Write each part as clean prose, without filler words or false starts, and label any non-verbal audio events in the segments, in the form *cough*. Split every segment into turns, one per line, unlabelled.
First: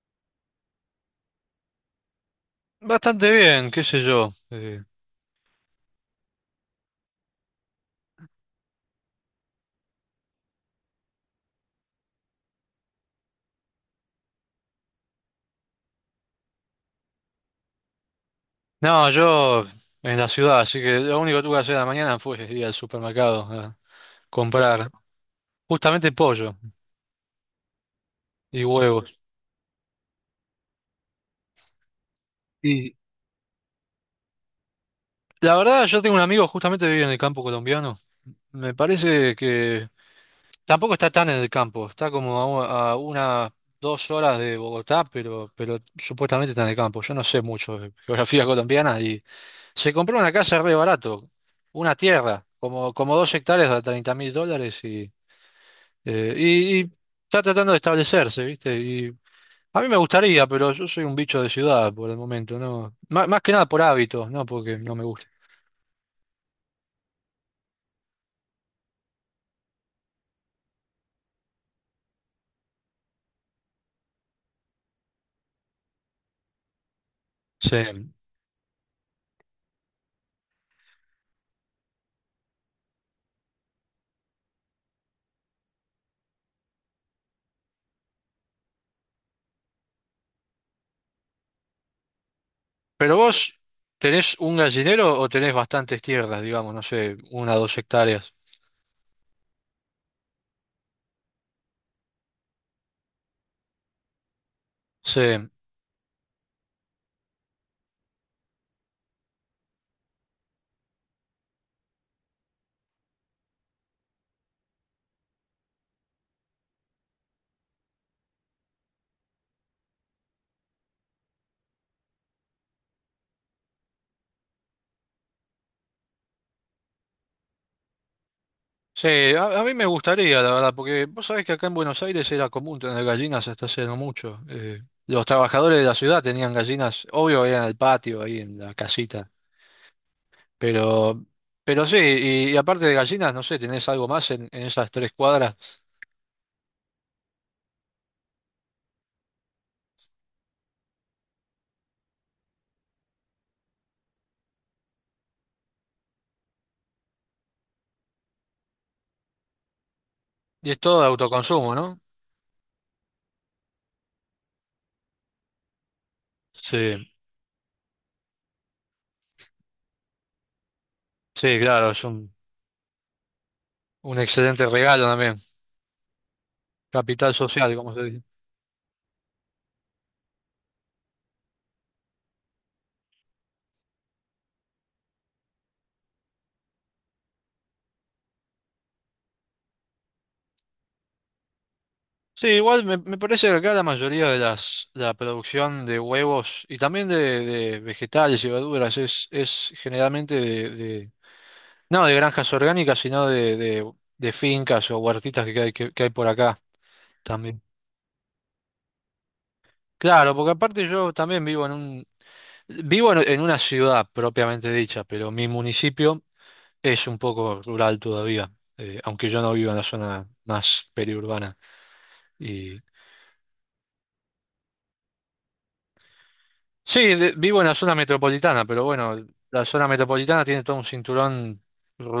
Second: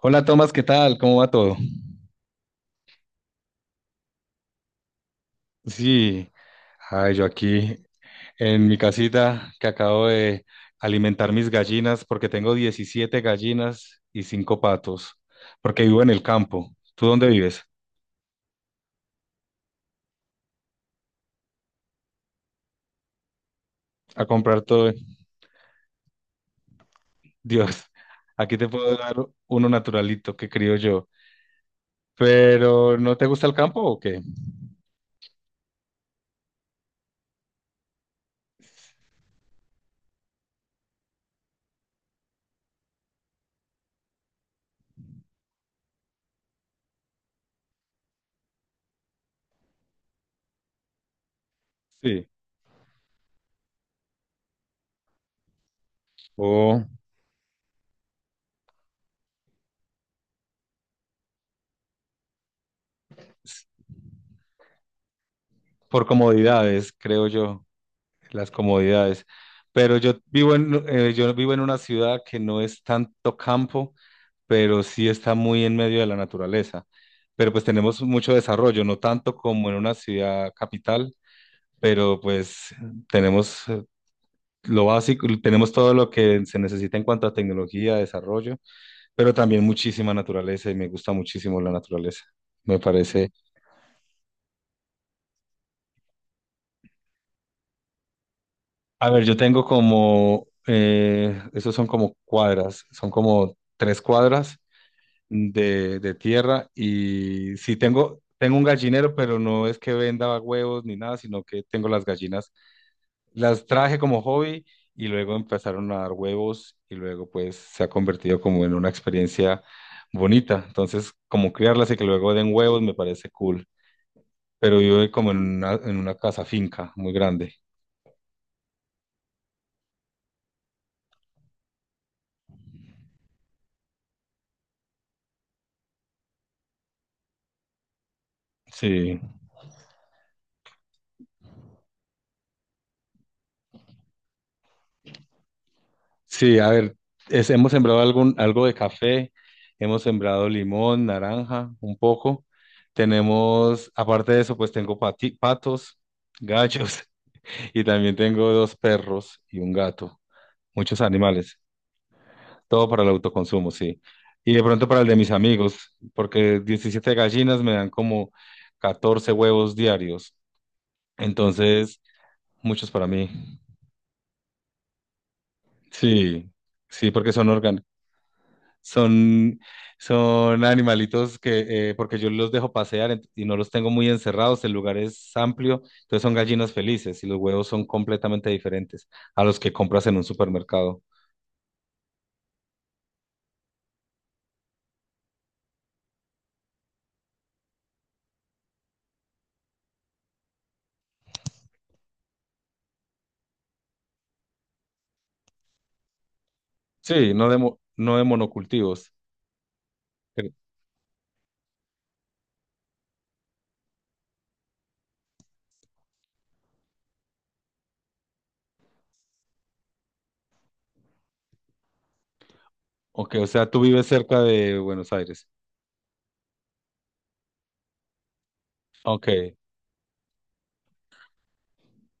Hola Tomás, ¿qué tal? ¿Cómo va todo?
Bastante bien, qué sé yo.
Sí, ay, yo aquí en mi casita que acabo de alimentar mis gallinas porque tengo 17 gallinas y 5 patos, porque vivo en el campo. ¿Tú dónde vives?
No, yo en la ciudad, así que lo único que tuve que hacer en la mañana fue ir al supermercado a
A comprar todo.
comprar justamente pollo
Dios, aquí
y
te puedo dar
huevos.
uno naturalito que crío yo. Pero
Y
¿no te gusta el campo o qué?
la verdad, yo tengo un amigo justamente que vive en el campo colombiano. Me parece que tampoco está tan en el campo, está como a unas 2 horas de Bogotá, pero supuestamente está en el campo. Yo no sé mucho de geografía colombiana y se compró una casa re barato, una
Sí.
tierra, como 2 hectáreas a 30.000 dólares y... Eh,
O
y, y está tratando de establecerse, ¿viste? Y a mí me gustaría, pero yo soy un bicho de ciudad por el momento, ¿no? Más que nada por hábitos, ¿no? Porque no me gusta.
por comodidades, creo yo. Las comodidades. Pero yo vivo en una ciudad que no es tanto campo, pero sí está muy en medio de la naturaleza. Pero pues tenemos
Sí.
mucho desarrollo, no tanto como en una ciudad capital, pero pues tenemos lo básico, tenemos todo lo que se necesita en cuanto a tecnología, desarrollo, pero también muchísima naturaleza y me gusta muchísimo la naturaleza. Me
Pero
parece.
vos, ¿tenés un gallinero o tenés bastantes tierras, digamos, no sé, una o dos hectáreas?
A ver, yo tengo como, esos son como cuadras, son como tres cuadras
Sí.
de tierra y sí tengo, tengo un gallinero, pero no es que venda huevos ni nada, sino que tengo las gallinas, las traje como hobby y luego empezaron a dar huevos y luego pues se ha convertido como en una experiencia bonita. Entonces, como criarlas y que luego den huevos me parece cool, pero vivo como en una casa finca muy grande.
Sí, a mí me, gustaría, la verdad, porque vos sabés que acá en Buenos Aires era común tener gallinas hasta hace no mucho. Los trabajadores de la ciudad tenían gallinas, obvio, eran en el patio, ahí en la
Sí.
casita. Pero, pero sí, y aparte de gallinas, no sé, tenés algo más en, esas 3 cuadras.
Sí, a ver, hemos sembrado algo de café, hemos sembrado limón, naranja, un poco. Tenemos, aparte de eso, pues tengo patos, gallos *laughs* y también tengo dos perros y un gato.
Y es
Muchos
todo de
animales,
autoconsumo, ¿no?
todo para el autoconsumo, sí. Y de pronto para el de mis amigos, porque
Sí,
17 gallinas me dan como 14 huevos diarios.
sí, claro,
Entonces,
es un,
muchos para mí.
un excelente regalo también.
Sí, sí, porque
Capital
son
social,
orgánicos.
como se dice.
Son, son animalitos que, porque yo los dejo pasear ent- y no los tengo muy encerrados, el lugar es amplio, entonces son gallinas felices y los huevos son completamente diferentes a los que compras en un supermercado.
Sí, igual me parece que acá la mayoría de la producción de huevos y también de vegetales y verduras es generalmente no de granjas orgánicas, sino de fincas o huertitas que hay por acá
Sí, no de,
también.
mo- no de monocultivos.
Claro,
Pero...
porque aparte yo también vivo en una ciudad propiamente dicha, pero mi municipio es un poco rural todavía, aunque yo no vivo en la zona más periurbana. Y
Ok, o sea, tú vives cerca de Buenos Aires.
sí, vivo en la zona metropolitana, pero
Ok,
bueno, la zona metropolitana tiene todo un cinturón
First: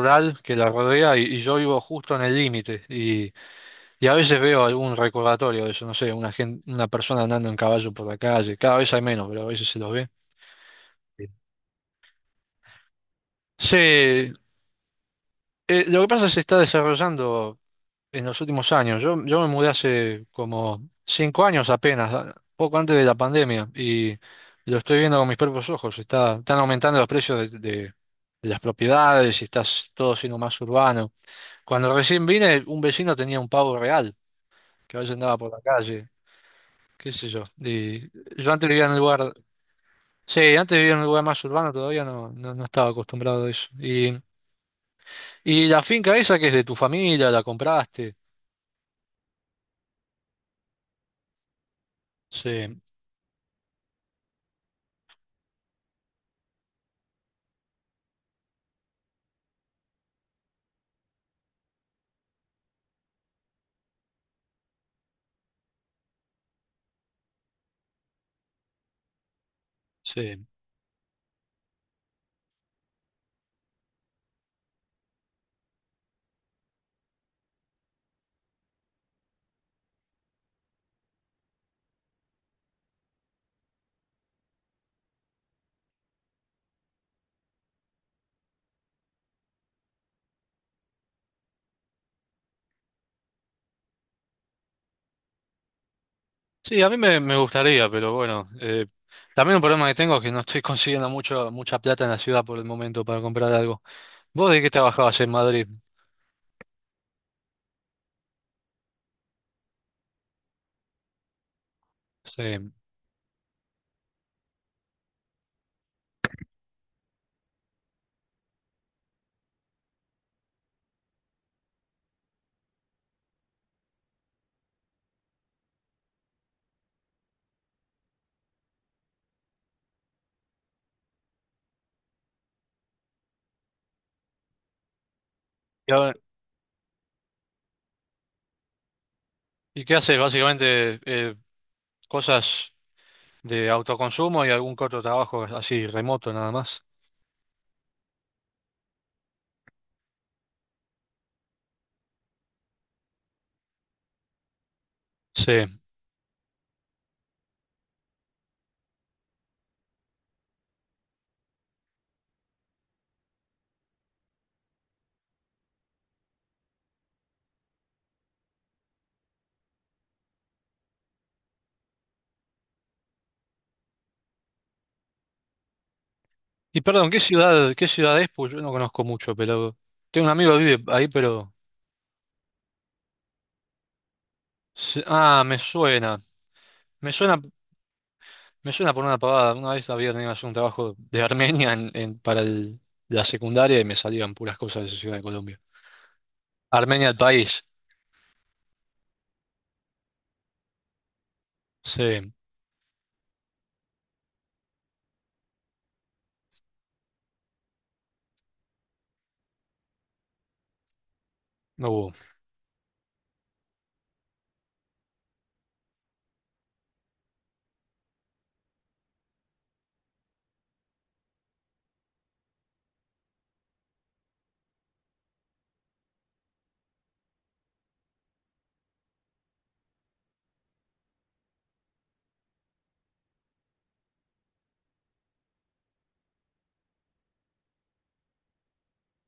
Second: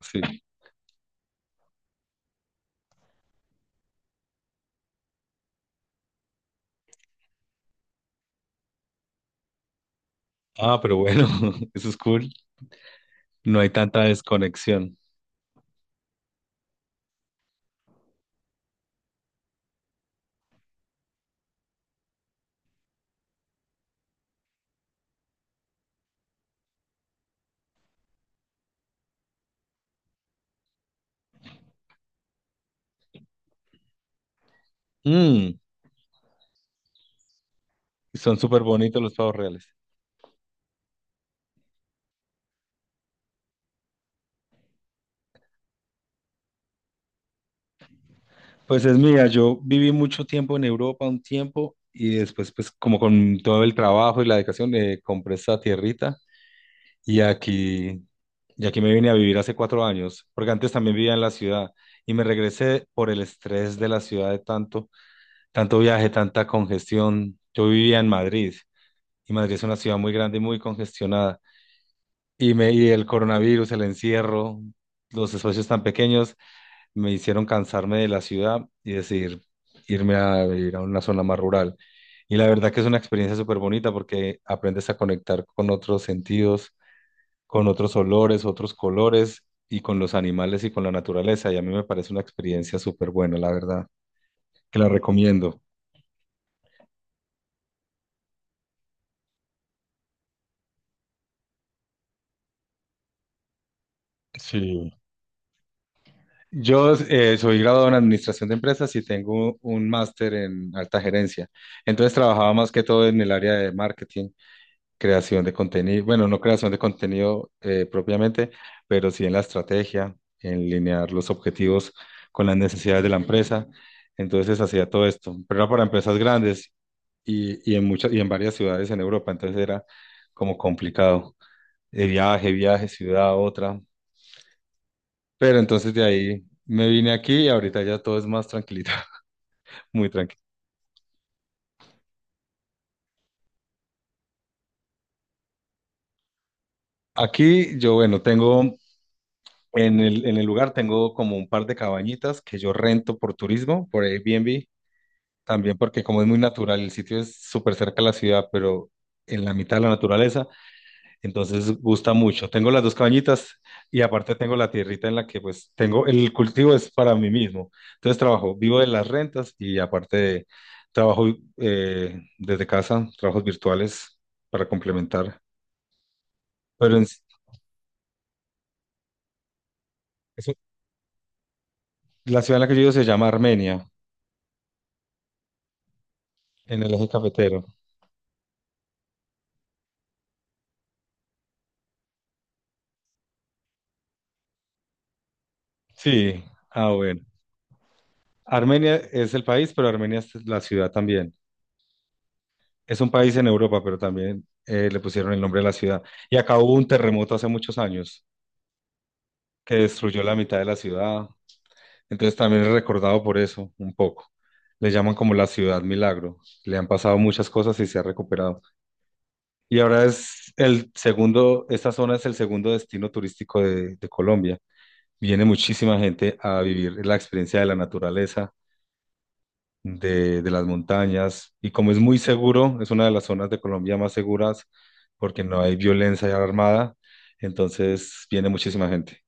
sí.
que la rodea y yo vivo justo en el límite. Y a veces veo algún recordatorio de eso, no sé, una persona andando en caballo por la calle. Cada vez hay menos, pero a veces se los ve.
Ah, pero bueno, *laughs* eso es cool. No hay
Sí,
tanta desconexión.
lo que pasa es que se está desarrollando en los últimos años. Yo me mudé hace como 5 años apenas, poco antes de la pandemia, y lo estoy viendo con mis propios ojos. Está, están aumentando los precios de las propiedades y está todo siendo más urbano. Cuando recién vine, un vecino tenía un pavo real, que a veces andaba por
Mm,
la calle, qué sé yo. Y
Son
yo
súper
antes vivía en un
bonitos los
lugar,
pavos reales.
sí, antes vivía en un lugar más urbano, todavía no estaba acostumbrado a eso. Y la finca esa que es de tu familia, la compraste.
Pues es mía, yo viví mucho tiempo en Europa, un tiempo, y después, pues
Sí,
como con todo el trabajo y la dedicación, compré esta tierrita y aquí, y aquí me vine a vivir hace 4 años, porque antes también vivía en la ciudad y me regresé por el estrés de la ciudad de tanto, tanto viaje, tanta congestión. Yo vivía en Madrid y Madrid es una ciudad muy grande y
sí.
muy congestionada y me y el coronavirus, el encierro, los espacios tan pequeños me hicieron cansarme de la ciudad y decidir irme a vivir a una zona más rural. Y la verdad que es una experiencia súper bonita porque aprendes a conectar con otros sentidos, con otros olores, otros colores y con los animales y con la naturaleza. Y a mí me parece una experiencia súper buena, la verdad, que la recomiendo.
Sí, a mí me gustaría, pero bueno, también un problema que tengo es que no estoy *laughs* consiguiendo mucha plata en la ciudad por el momento para comprar algo. ¿Vos de qué
Sí.
trabajabas en Madrid?
Yo soy graduado en administración de empresas y tengo un máster en alta gerencia. Entonces trabajaba más
Sí.
que todo en el área de marketing, creación de contenido, bueno, no creación de contenido propiamente, pero sí en la estrategia, en linear los objetivos con las necesidades de la empresa. Entonces hacía todo esto, pero era para empresas grandes y en muchas y en varias ciudades en Europa, entonces era como complicado. De viaje, viaje, ciudad, a otra. Pero
¿Y,
entonces de
ahora-
ahí me vine aquí y ahorita ya todo es más tranquilito,
y
*laughs*
qué
muy
haces?
tranquilo.
Básicamente cosas de autoconsumo y algún corto trabajo así remoto nada más.
Aquí yo, bueno, tengo. En el lugar tengo como un par de cabañitas que yo rento por turismo, por Airbnb,
Sí.
también porque como es muy natural, el sitio es súper cerca a la ciudad, pero en la mitad de la naturaleza, entonces gusta mucho. Tengo las dos cabañitas y aparte tengo la tierrita en la que pues tengo, el cultivo es para mí mismo. Entonces trabajo, vivo de las rentas y aparte trabajo desde casa, trabajos virtuales para complementar.
Y
Pero en-
perdón, ¿qué ciudad es? Pues yo no conozco mucho, pero tengo un amigo
eso-
que vive ahí, pero...
la ciudad en la que yo vivo se llama Armenia,
Ah, me suena.
en el eje
Me suena,
cafetero.
Me suena. Por una pavada. Una vez había tenido que hacer un trabajo de Armenia para la secundaria y me salían puras cosas de esa ciudad de Colombia.
Sí, ah,
Armenia, el
bueno.
país.
Armenia es el país, pero Armenia es la ciudad también.
Sí,
Es un país en Europa, pero también le pusieron el nombre de la ciudad. Y acá hubo un terremoto hace muchos años que destruyó la mitad de la ciudad.
no hubo.
Entonces también es recordado por eso, un poco. Le llaman como la ciudad milagro. Le han pasado muchas cosas y se ha recuperado. Y ahora es el segundo, esta zona es el segundo destino turístico de Colombia. Viene muchísima gente a vivir la experiencia de la naturaleza de las montañas y como es muy seguro, es una de las zonas de Colombia más seguras porque no hay violencia armada, entonces viene muchísima gente.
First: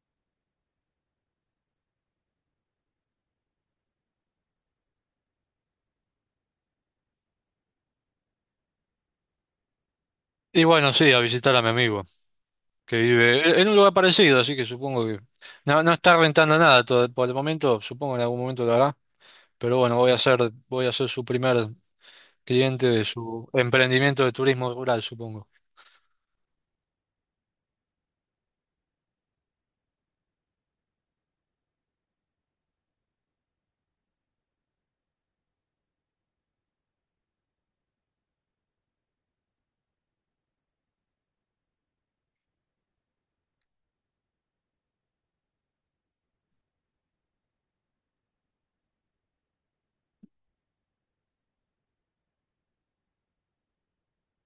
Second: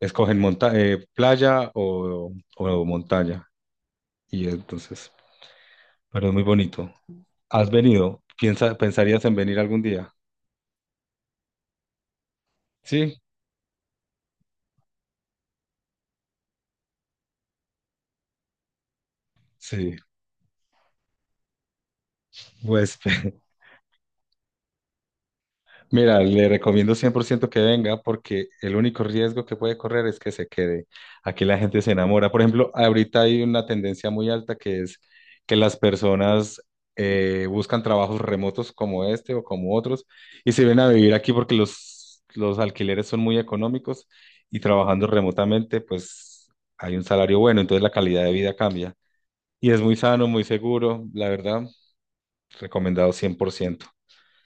Escogen monta playa o montaña y entonces, pero es muy bonito. ¿Has venido? Pensarías en venir algún día?
Y bueno, sí, a visitar a mi amigo, que
Sí,
vive en un lugar parecido, así que supongo que no está rentando nada por el momento, supongo que en algún momento lo hará, pero
sí,
bueno, voy a ser su primer cliente
pues
de su
*laughs*
emprendimiento de turismo rural, supongo.
mira, le recomiendo 100% que venga porque el único riesgo que puede correr es que se quede. Aquí la gente se enamora. Por ejemplo, ahorita hay una tendencia muy alta que es que las personas buscan trabajos remotos como este o como otros y se ven a vivir aquí porque los alquileres son muy económicos y trabajando remotamente pues hay un salario bueno, entonces la calidad de vida cambia. Y es muy sano, muy seguro, la verdad, recomendado 100%.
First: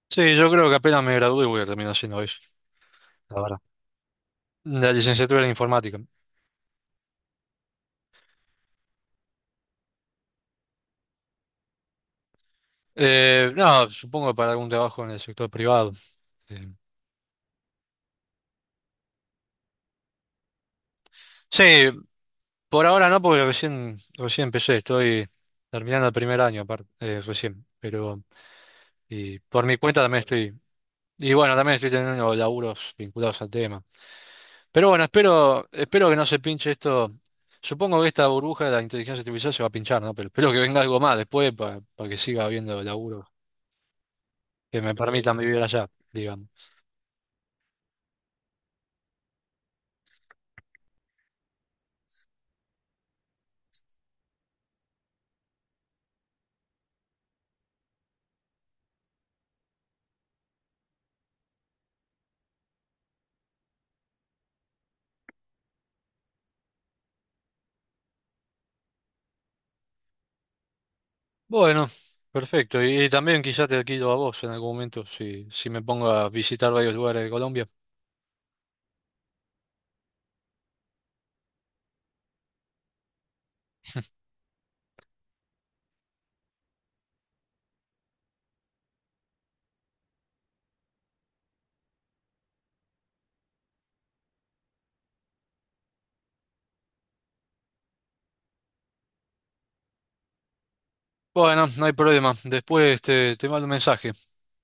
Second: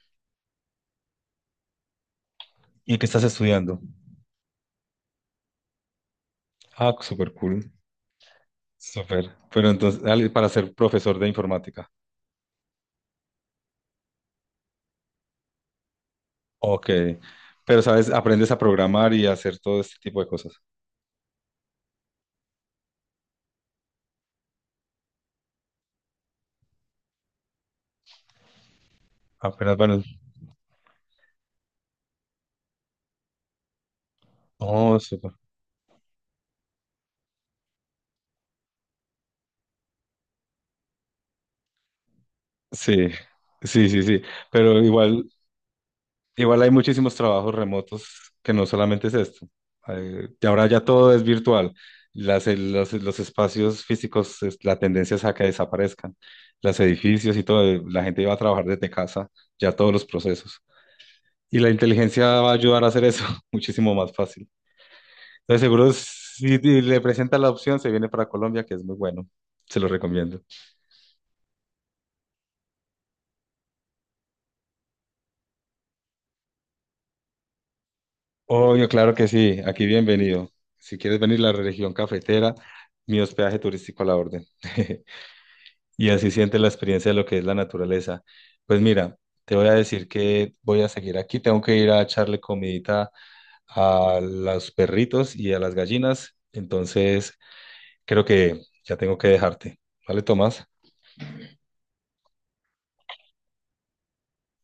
Sí, yo creo que apenas me gradué voy a terminar haciendo eso,
¿Y qué estás
la verdad.
estudiando?
La licenciatura en informática.
Ah, súper cool. Súper. Pero entonces, al- para ser profesor de informática.
No, supongo que para algún trabajo en el sector privado. Eh,
Ok. Pero, ¿sabes? Aprendes a programar y a hacer todo este tipo de cosas.
sí, por ahora no, porque recién empecé, estoy terminando el primer año aparte, recién, pero y por
Apenas,
mi
bueno.
cuenta también estoy, y bueno, también estoy teniendo laburos vinculados al tema. Pero
Oh,
bueno,
súper.
espero que no se pinche esto. Supongo que esta burbuja de la inteligencia artificial se va a pinchar, ¿no? Pero espero que venga algo más después para que siga habiendo
Sí,
laburos
sí, sí, sí. Pero
que me
igual,
permitan vivir allá,
igual
digamos.
hay muchísimos trabajos remotos que no solamente es esto. Y ahora ya todo es virtual. Los espacios físicos, la tendencia es a que desaparezcan. Los edificios y todo, la gente va a trabajar desde casa, ya todos los procesos. Y la inteligencia va a ayudar a hacer eso *laughs* muchísimo más fácil. Entonces, seguro si le presenta la opción, se viene para Colombia, que es muy bueno. Se lo recomiendo.
Bueno, perfecto. Y también quizá te quito a vos en algún momento si me pongo a visitar varios lugares de Colombia.
Obvio, claro que sí. Aquí bienvenido. Si quieres venir a la región cafetera, mi hospedaje turístico a la orden. *laughs* Y así sientes la experiencia de lo que es la naturaleza. Pues mira, te voy a decir que voy a seguir aquí. Tengo que ir a echarle comidita a los perritos y a las gallinas. Entonces, creo que ya tengo que dejarte. ¿Vale, Tomás?
Bueno, no hay problema. Después te mando un mensaje.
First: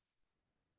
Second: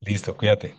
Listo, cuídate.